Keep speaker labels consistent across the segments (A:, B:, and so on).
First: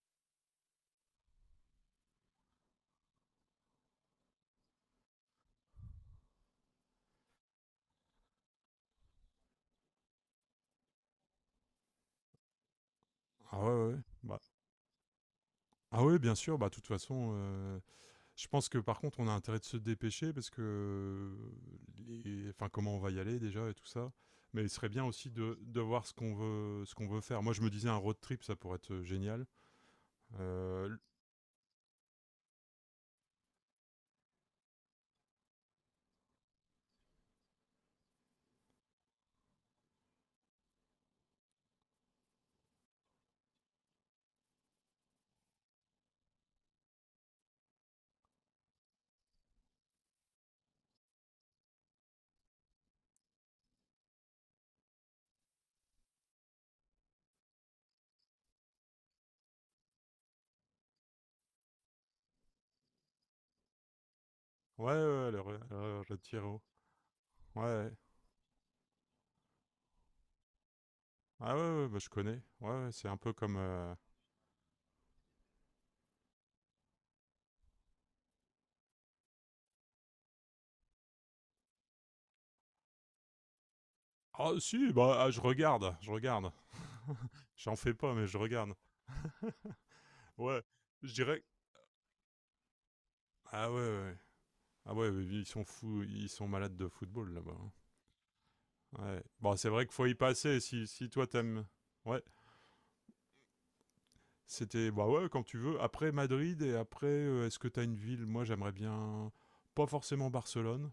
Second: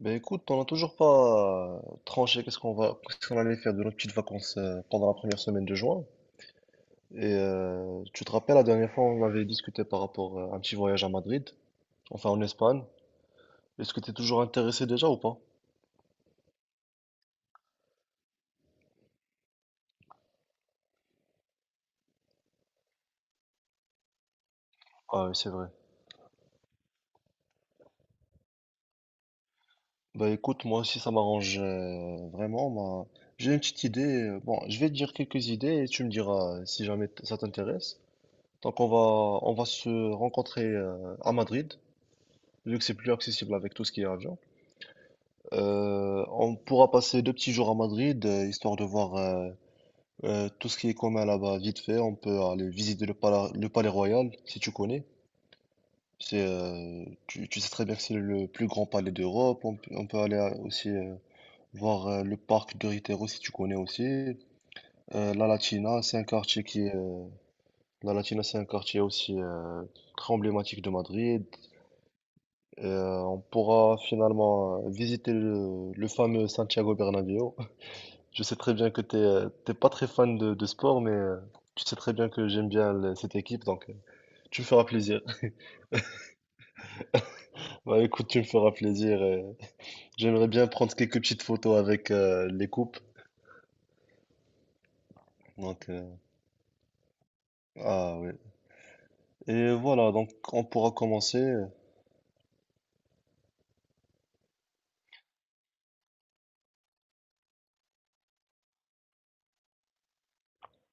A: Ben écoute, on n'a toujours pas tranché qu'est-ce qu'on allait faire de nos petites vacances pendant la première semaine de juin. Et tu te rappelles, la dernière fois, on avait discuté par rapport à un petit voyage à Madrid, enfin en Espagne.
B: Ah ouais, ouais,
A: Est-ce
B: ouais.
A: que tu es
B: Bah.
A: toujours intéressé déjà ou pas?
B: Ah ouais, bien sûr, bah de toute façon, je pense que par contre on a intérêt de se dépêcher parce que enfin comment on va y aller déjà et tout ça. Mais il serait bien
A: Ah
B: aussi
A: oui, c'est vrai.
B: de voir ce qu'on veut faire. Moi je me disais un road trip ça pourrait être génial.
A: Bah écoute, moi
B: Euh, l-
A: aussi ça m'arrange vraiment. Moi. J'ai une petite idée. Bon, je vais te dire quelques idées et tu me diras si jamais ça t'intéresse. Donc on va on va se rencontrer à Madrid, vu que c'est plus accessible avec tout ce qui est avion. On pourra passer deux petits jours à Madrid, histoire de voir tout ce qui est commun là-bas vite fait. On peut aller visiter le palais royal, si tu connais. Tu sais très bien que c'est le plus grand palais d'Europe. On peut aller aussi voir le parc de Ritero, si tu connais aussi.
B: ouais, ouais, ouais,
A: Euh, La
B: le
A: Latina, c'est un
B: Retiro.
A: quartier qui est, euh,
B: Ouais, ouais.
A: La Latina, c'est un quartier aussi très emblématique de Madrid.
B: Ah ouais, ouais, bah je connais. Ouais, ouais, c'est un peu
A: On
B: comme
A: pourra finalement visiter le fameux Santiago Bernabéu. Je sais très bien que t'es pas très fan de sport, mais tu sais très bien que j'aime bien cette équipe, donc
B: ah
A: tu me feras
B: si, bah
A: plaisir.
B: ah, je regarde, je regarde. J'en fais
A: Bah
B: pas mais
A: écoute,
B: je
A: tu me
B: regarde.
A: feras plaisir. J'aimerais
B: Ouais,
A: bien prendre
B: je
A: quelques petites
B: dirais.
A: photos avec les coupes.
B: Ah ouais, ouais. Ah ouais, ils sont
A: Donc euh,
B: fous, ils sont malades de football là-bas, hein.
A: ah ouais.
B: Ouais. Bon, c'est
A: Et
B: vrai qu'il faut
A: voilà,
B: y
A: donc
B: passer
A: on pourra
B: si toi
A: commencer.
B: t'aimes. Ouais, c'était bah ouais quand tu veux. Après Madrid et après, est-ce que t'as une ville? Moi, j'aimerais bien pas forcément Barcelone,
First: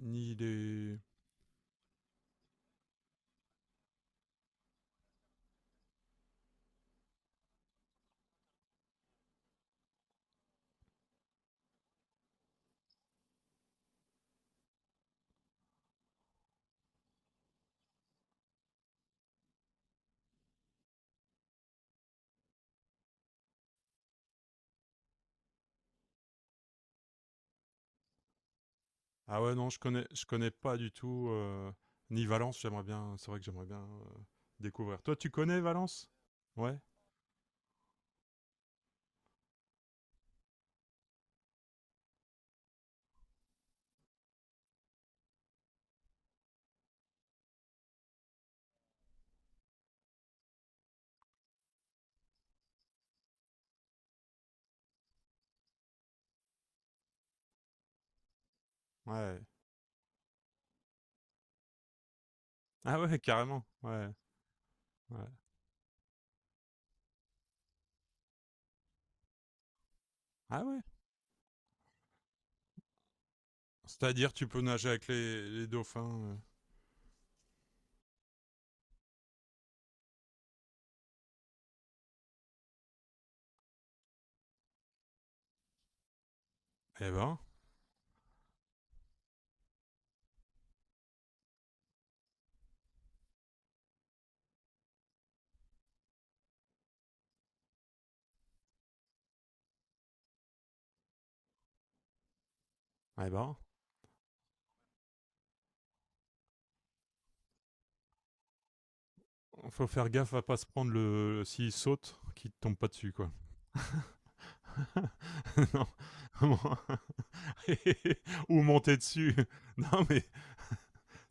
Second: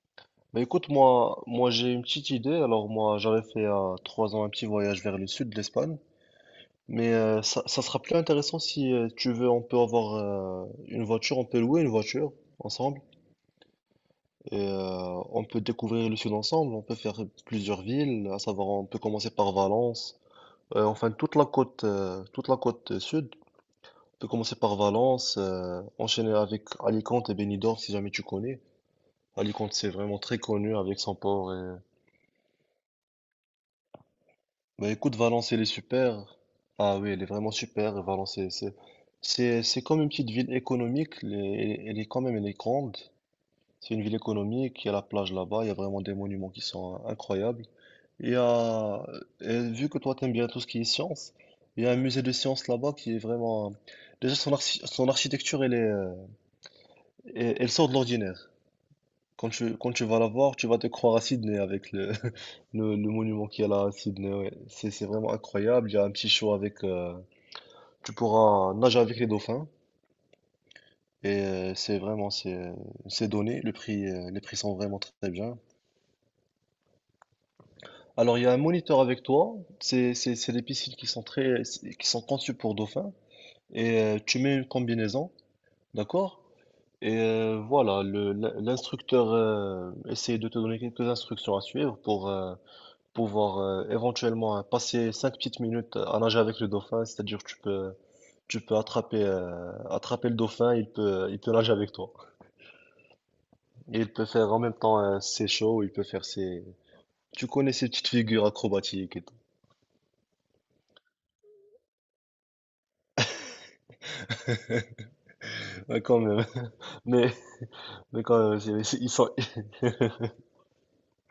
B: ni
A: Bah écoute,
B: les.
A: moi j'ai une petite idée. Alors moi, j'avais fait à trois ans un petit voyage vers le sud de l'Espagne, mais ça sera plus intéressant si tu veux. On peut avoir on peut louer une voiture ensemble. Et on peut découvrir le sud ensemble, on peut faire plusieurs villes, à savoir on peut commencer par Valence. Enfin toute la côte sud. On peut commencer par Valence, enchaîner avec Alicante et Benidorm si jamais tu connais.
B: Ah ouais, non,
A: Alicante c'est vraiment
B: je
A: très
B: connais
A: connu
B: pas du
A: avec son
B: tout.
A: port. Et...
B: Ni Valence, j'aimerais bien. C'est vrai que j'aimerais bien
A: Bah
B: découvrir. Toi,
A: écoute,
B: tu
A: Valence
B: connais
A: elle est
B: Valence?
A: super.
B: Ouais,
A: Ah oui, elle est vraiment super. Valence c'est comme une petite ville économique. Elle est grande. C'est une ville économique, il y a la plage là-bas, il y a vraiment des monuments qui sont incroyables. Et vu que toi t'aimes bien tout ce qui est science, il y a un musée de sciences là-bas qui est vraiment... Déjà son architecture, elle sort de l'ordinaire.
B: ouais.
A: Quand tu vas la voir, tu vas te croire à Sydney avec
B: Ah
A: le
B: ouais,
A: monument qu'il
B: carrément.
A: y a là à
B: Ouais,
A: Sydney. Ouais. C'est
B: ouais.
A: vraiment incroyable, il y a un petit show avec... tu pourras nager avec les dauphins.
B: Ah ouais.
A: Et c'est donné,
B: C'est-à-dire,
A: les
B: tu
A: prix
B: peux
A: sont
B: nager
A: vraiment
B: avec
A: très bien.
B: les dauphins?
A: Alors, il y a un moniteur avec toi. C'est des piscines qui sont conçues pour dauphins. Et tu mets une combinaison, d'accord?
B: Eh
A: Et
B: ben.
A: voilà, l'instructeur essaie de te donner quelques instructions à suivre pour pouvoir éventuellement passer 5 petites minutes à nager avec le dauphin. Tu peux attraper, attraper le dauphin. Il peut nager avec toi.
B: Eh ben,
A: Et il peut faire en même temps ses shows. Il peut faire ses. Tu connais ces petites figures acrobatiques et tout.
B: faut faire gaffe à pas se prendre le, s'il saute, qu'il te tombe pas dessus quoi. Non.
A: Ouais, quand même.
B: Bon.
A: Mais Mais quand même,
B: Ou monter
A: ils sont...
B: dessus. Non mais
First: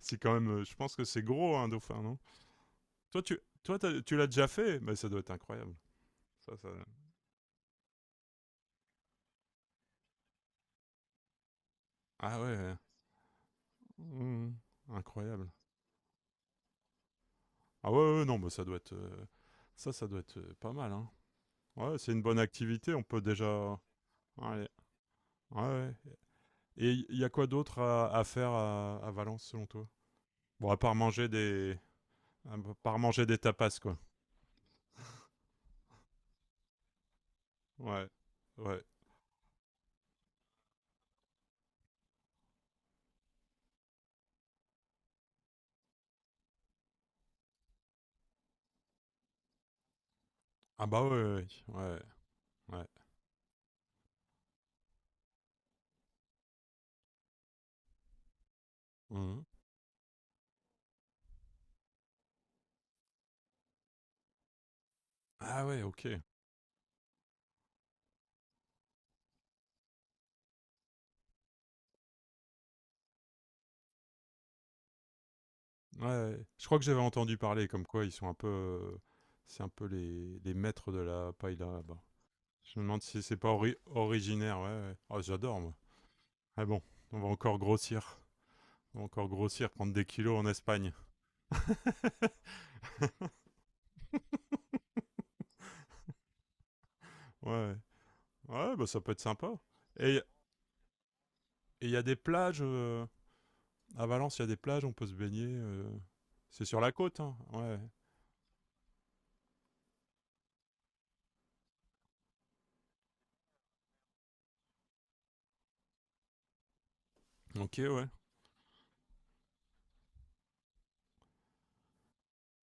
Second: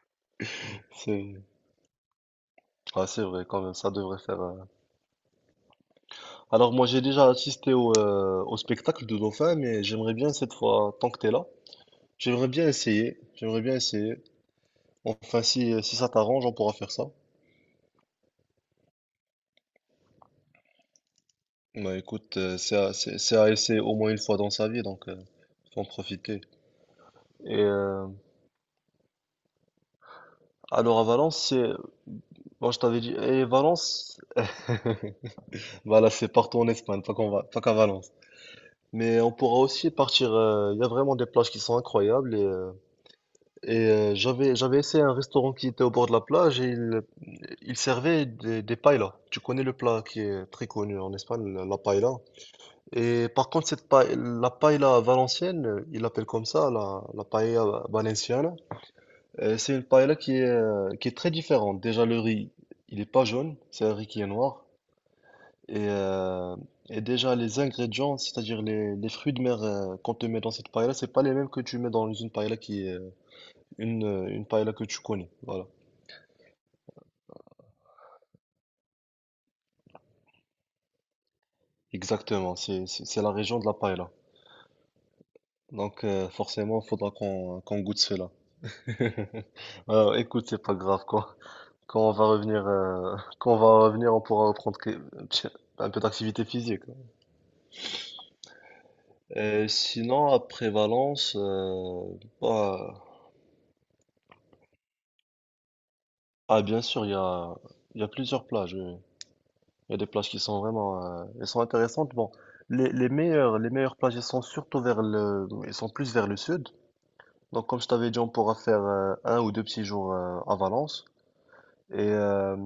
B: c'est quand même, je pense que c'est
A: c'est
B: gros un dauphin, non?
A: Ah, c'est vrai, quand même,
B: Toi
A: ça
B: tu
A: devrait
B: l'as
A: faire.
B: déjà
A: euh.
B: fait, mais ça doit être incroyable. Ça, ça-
A: Alors, moi, j'ai déjà assisté au spectacle de Dauphin, mais j'aimerais bien cette fois, tant que t'es là,
B: Ah
A: j'aimerais
B: ouais,
A: bien
B: ouais.
A: essayer. J'aimerais bien essayer.
B: Mmh.
A: Enfin,
B: Incroyable.
A: si ça t'arrange, on pourra faire ça.
B: Ah ouais, ouais, non, mais ça doit être, ça doit être pas mal, hein. Ouais,
A: Bah
B: c'est une
A: écoute,
B: bonne activité. On peut
A: c'est à
B: déjà.
A: essayer au moins une fois dans sa
B: Ouais,
A: vie, donc
B: ouais,
A: faut en
B: ouais.
A: profiter.
B: Et il y a quoi
A: Et
B: d'autre à faire à Valence selon toi? Bon, à part
A: alors, à
B: manger
A: Valence, c'est.
B: des, à
A: Moi, je
B: part
A: t'avais dit,
B: manger des
A: et
B: tapas, quoi.
A: Valence, bah là, c'est partout en Espagne, pas qu'à
B: Ouais,
A: Valence.
B: ouais.
A: Mais on pourra aussi partir. Il y a vraiment des plages qui sont incroyables. Et j'avais essayé un restaurant qui était au bord de la plage et il servait des paellas. Tu connais le plat qui est très
B: Ah
A: connu
B: bah
A: en Espagne,
B: ouais,
A: la
B: ouais,
A: paella.
B: ouais.
A: Et par contre, la paella valencienne, ils l'appellent comme ça, la paella valenciana.
B: Mhm.
A: C'est une paella qui est très différente. Déjà, le riz, il est pas jaune, c'est un riz qui est noir.
B: Ah ouais,
A: Et,
B: ok. Ouais,
A: euh, et déjà, les ingrédients, c'est-à-dire les fruits de mer qu'on te met dans cette paella, c'est pas les mêmes que tu mets dans une paella qui est une paella que tu connais. Voilà.
B: ouais, je crois que j'avais entendu parler comme quoi ils sont un peu, c'est un peu les maîtres de la paille là-bas.
A: Exactement.
B: Je me demande
A: C'est
B: si
A: la
B: c'est pas
A: région de la paella.
B: originaire, ouais, ouais. Oh, j'adore moi.
A: Donc,
B: Ah
A: forcément,
B: bon,
A: il faudra
B: on va encore
A: qu'on goûte
B: grossir,
A: cela.
B: on va encore grossir, prendre des
A: Alors,
B: kilos en
A: écoute, c'est pas
B: Espagne.
A: grave, quoi. Quand on va revenir, quand on va revenir, on pourra reprendre un peu d'activité physique.
B: Ouais, ouais, ouais, bah ça peut être sympa. Et
A: Sinon, à Prévalence,
B: et il y a des plages.
A: bah,
B: À Valence, il y a des plages, on peut se baigner. C'est sur
A: bien
B: la
A: sûr,
B: côte, hein. Ouais.
A: il y a plusieurs plages. Il y a des plages qui sont vraiment, elles sont intéressantes. Bon, les meilleures plages, elles sont surtout elles sont plus vers le sud. Donc,
B: Ok,
A: comme je
B: ouais.
A: t'avais dit, on pourra faire un ou deux petits jours à Valence. Et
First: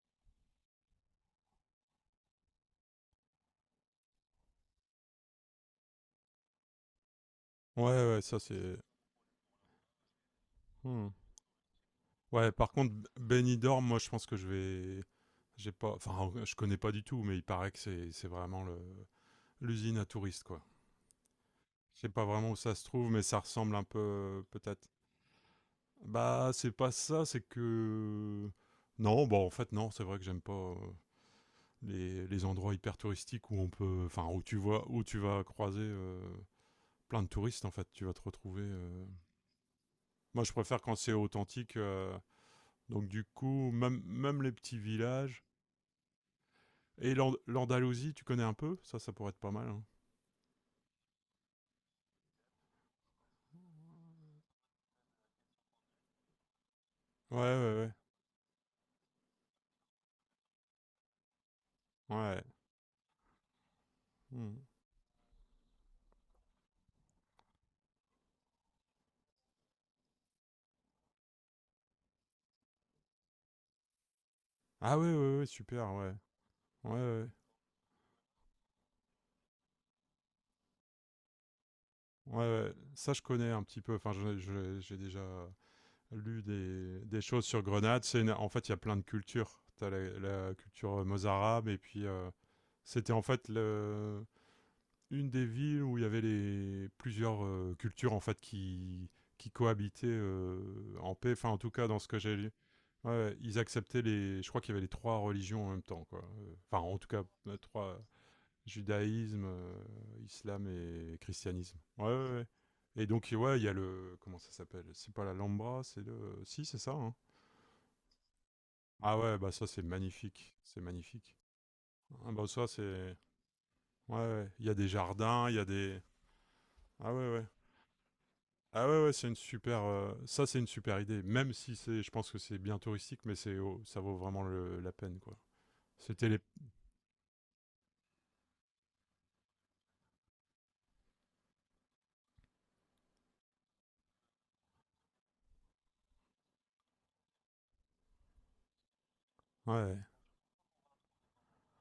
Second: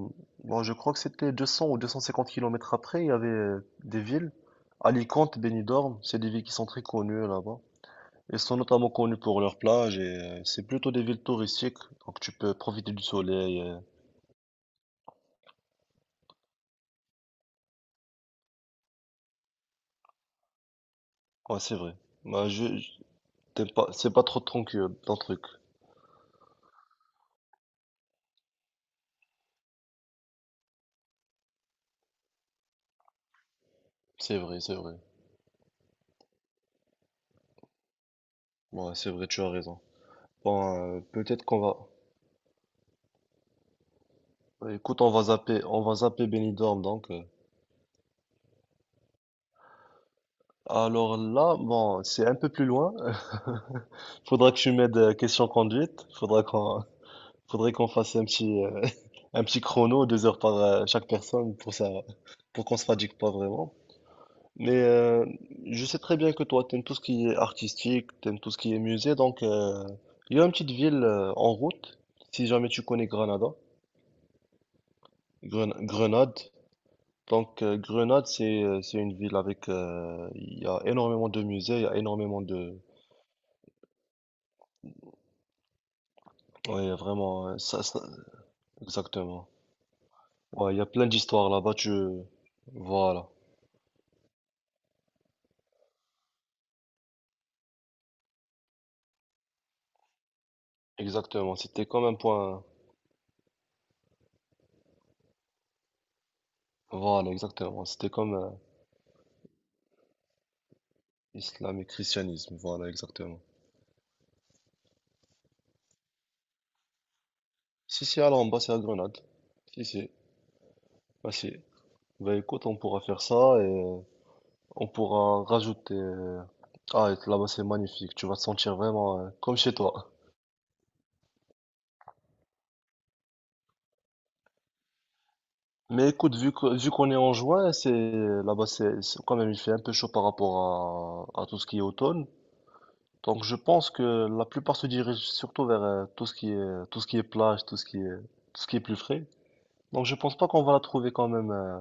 A: bon, je crois que c'était 200 ou 250 kilomètres après, il y avait des villes, Alicante, Benidorm, c'est des villes qui sont très connues là-bas.
B: Ouais, ouais, ça
A: Elles sont
B: c'est.
A: notamment connues pour leurs plages et c'est plutôt des
B: Hmm.
A: villes touristiques, donc tu
B: Ouais,
A: peux
B: par
A: profiter
B: contre,
A: du soleil.
B: Benidorm, moi je pense que je vais. J'ai pas. Enfin, je connais pas du tout, mais il paraît que c'est vraiment le l'usine à touristes, quoi.
A: Ouais, c'est vrai.
B: Je sais pas
A: Bah,
B: vraiment où ça
A: je,
B: se
A: je-
B: trouve, mais ça
A: T'aimes
B: ressemble un
A: pas,
B: peu,
A: c'est pas trop
B: peut-être.
A: ton truc.
B: Bah, c'est pas ça, c'est que. Non, bah en fait, non, c'est vrai que j'aime pas. Les endroits hyper touristiques où on peut enfin
A: C'est
B: où tu
A: vrai, c'est
B: vois
A: vrai.
B: où tu vas croiser plein de touristes en fait. Tu vas te retrouver.
A: Ouais, c'est vrai, tu as raison.
B: Moi, je
A: Bon,
B: préfère quand c'est
A: peut-être qu'on va...
B: authentique. Donc du coup, même, même les
A: Ouais,
B: petits
A: écoute,
B: villages.
A: on va zapper Benidorm, donc.
B: Et
A: euh.
B: l'Andalousie, tu connais un peu? Ça pourrait être pas mal, hein.
A: Alors là, bon, c'est un peu plus loin. Faudra que tu m'aides question conduite.
B: Ouais,
A: Faudrait qu'on
B: ouais,
A: fasse un petit, un petit chrono, 2 heures par chaque personne pour ça,
B: ouais. Ouais.
A: pour qu'on se fatigue pas vraiment.
B: Hmm.
A: Mais je sais très bien que toi, t'aimes tout ce qui est artistique, t'aimes tout ce qui est musée, donc il y a une petite ville en route, si jamais tu connais Granada,
B: Ah ouais, ouais, ouais, super, ouais.
A: Grenade.
B: Ouais, ouais.
A: Donc Grenade, c'est une ville avec il y a énormément de musées, il y a
B: Ouais,
A: énormément
B: ouais.
A: de
B: Ça, je connais un petit peu. Enfin, j'ai déjà lu
A: ouais
B: des choses
A: vraiment euh,
B: sur
A: ça, ça-
B: Grenade. En fait, il y a plein de
A: exactement.
B: cultures. T'as la, la
A: Ouais, il y a
B: culture
A: plein d'histoires
B: mozarabe
A: là-bas.
B: et
A: Tu
B: puis c'était en
A: Voilà
B: fait le, une des villes où il y avait les plusieurs cultures en fait qui cohabitaient en paix. Enfin,
A: exactement.
B: en tout cas,
A: C'était
B: dans
A: comme
B: ce
A: un
B: que j'ai lu,
A: point
B: ouais, ils acceptaient les. Je crois qu'il y avait les trois religions en même temps, quoi. Enfin, en tout cas,
A: voilà
B: les
A: exactement.
B: trois:
A: C'était comme
B: judaïsme, islam et christianisme.
A: islam et
B: Ouais, ouais, ouais.
A: christianisme voilà
B: Et donc,
A: exactement.
B: ouais, il y a le, comment ça s'appelle? C'est pas la Lambra, c'est le. Si, c'est ça, hein.
A: Si si Alors en bas c'est à Grenade.
B: Ah ouais, bah ça c'est
A: Si si
B: magnifique, c'est magnifique.
A: Si.
B: Ah
A: Bah
B: bah
A: écoute
B: ça
A: on pourra
B: c'est.
A: faire ça et
B: Ouais, ouais. Il y a
A: on
B: des
A: pourra
B: jardins, il y a
A: rajouter.
B: des.
A: Ah
B: Ah ouais,
A: et
B: ouais.
A: là-bas c'est magnifique. Tu vas te sentir
B: Ah ouais, ouais,
A: vraiment
B: c'est une
A: comme chez
B: super,
A: toi.
B: ça c'est une super idée. Même si c'est, je pense que c'est bien touristique, mais c'est, oh, ça vaut vraiment la peine quoi.
A: Mais
B: C'était
A: écoute,
B: les,
A: vu qu'on est en juin, c'est là-bas, quand même, il fait un peu chaud par rapport à tout ce qui est automne. Donc, je pense que la plupart se dirigent surtout vers tout ce qui est plage, tout ce qui est plus frais.
B: ouais,
A: Donc, je pense pas qu'on va la trouver quand même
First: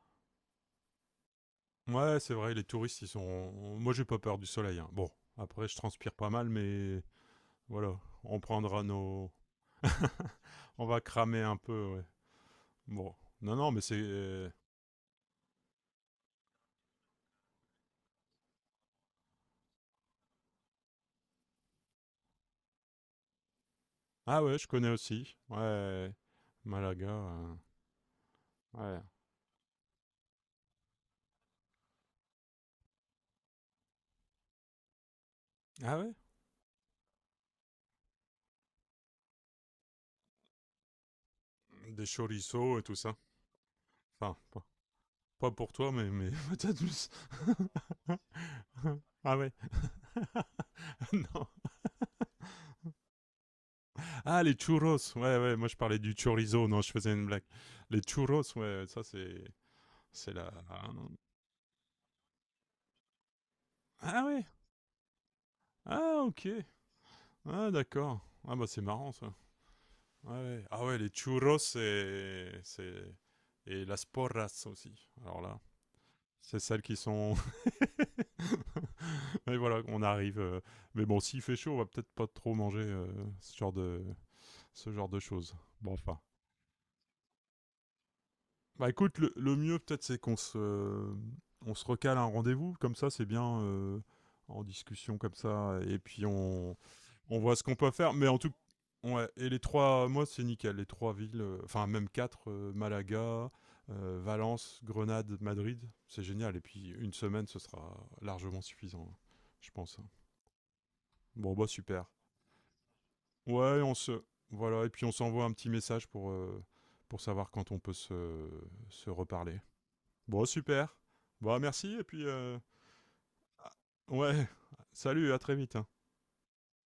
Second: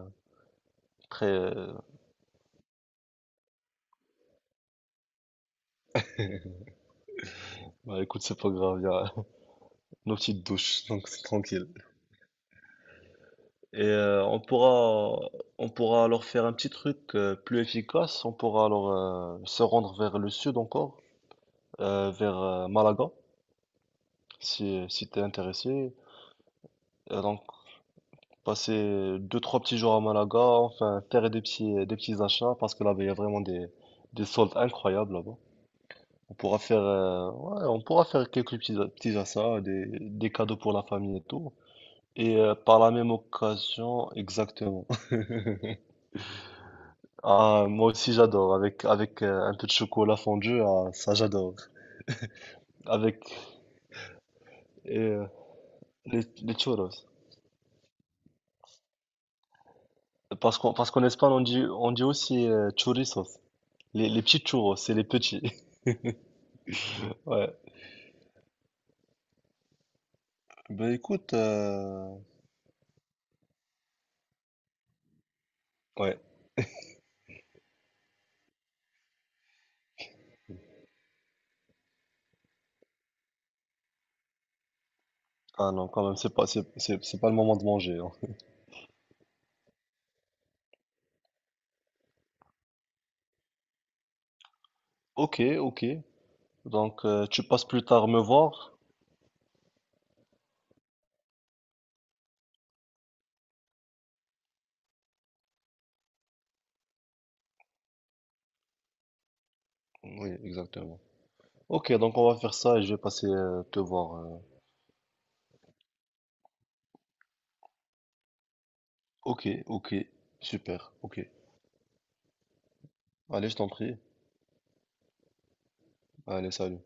A: très.
B: ouais, c'est vrai, les touristes ils sont, moi j'ai pas peur du soleil, hein. Bon, après je transpire pas mal, mais voilà,
A: Bah, écoute,
B: on
A: c'est pas grave,
B: prendra
A: il y a
B: nos,
A: nos petites
B: on
A: douches,
B: va
A: donc c'est
B: cramer un
A: tranquille.
B: peu, ouais. Bon, non non, mais
A: Et
B: c'est,
A: on pourra alors faire un petit truc plus efficace. On pourra alors se rendre vers le sud encore, vers Malaga.
B: ah ouais, je
A: Si,
B: connais
A: si t'es
B: aussi,
A: intéressé,
B: ouais, Malaga,
A: donc
B: ouais,
A: passer deux, trois petits jours à Malaga, enfin faire des petits achats parce que là-bas il y a vraiment des soldes incroyables là-bas.
B: ah ouais,
A: On pourra faire, ouais, on pourra faire quelques petits, petits achats, des cadeaux pour la famille et tout.
B: des
A: Et
B: chorizos
A: par
B: et
A: la
B: tout
A: même
B: ça.
A: occasion,
B: Enfin,
A: exactement.
B: pas pour toi, mais peut-être plus.
A: Ah, moi aussi j'adore, avec
B: Ah ouais.
A: un peu de chocolat fondu, ah, ça
B: Non.
A: j'adore. Avec
B: Ah, les churros.
A: euh,
B: Ouais, ouais, moi je parlais du
A: les
B: chorizo. Non,
A: churros.
B: je faisais une blague. Les churros, ouais, ouais, ça c'est. C'est la.
A: Parce qu'en Espagne on dit aussi churrisos. Les
B: Ah
A: petits
B: ouais.
A: churros, c'est les petits.
B: Ah, ok.
A: Ouais.
B: Ah, d'accord. Ah, bah c'est marrant ça. Ouais, ouais. Ah
A: Ben
B: ouais, les
A: écoute,
B: churros c'est, c'est. Et las porras aussi. Alors là,
A: ouais.
B: c'est celles qui sont. Mais voilà, on arrive. Mais bon, s'il fait chaud, on va peut-être pas trop manger ce genre ce genre de choses.
A: Ah non,
B: Bon,
A: quand même,
B: enfin.
A: c'est pas le moment de manger. Hein.
B: Bah écoute, le mieux peut-être c'est qu'on se, on se recale un rendez-vous, comme ça c'est bien en discussion comme
A: Ok,
B: ça,
A: ok.
B: et puis
A: Donc
B: on
A: tu
B: voit ce
A: passes
B: qu'on
A: plus
B: peut
A: tard
B: faire.
A: me
B: Mais en tout
A: voir?
B: ouais, et les trois, moi c'est nickel, les trois villes, enfin même quatre, Malaga, Valence, Grenade, Madrid, c'est génial. Et puis une semaine, ce sera largement suffisant, hein, je pense, hein.
A: Oui, exactement.
B: Bon, bah
A: Ok,
B: super.
A: donc on va faire ça et je vais passer euh, te
B: Ouais, on
A: voir.
B: se.
A: euh.
B: Voilà, et puis on s'envoie un petit message pour savoir quand on peut se, se
A: Ok,
B: reparler.
A: ok.
B: Bon,
A: Super,
B: super.
A: ok.
B: Bon, merci, et puis.
A: Allez, je t'en
B: Ah,
A: prie.
B: Ouais, salut, à très vite, hein.
A: Allez, salut.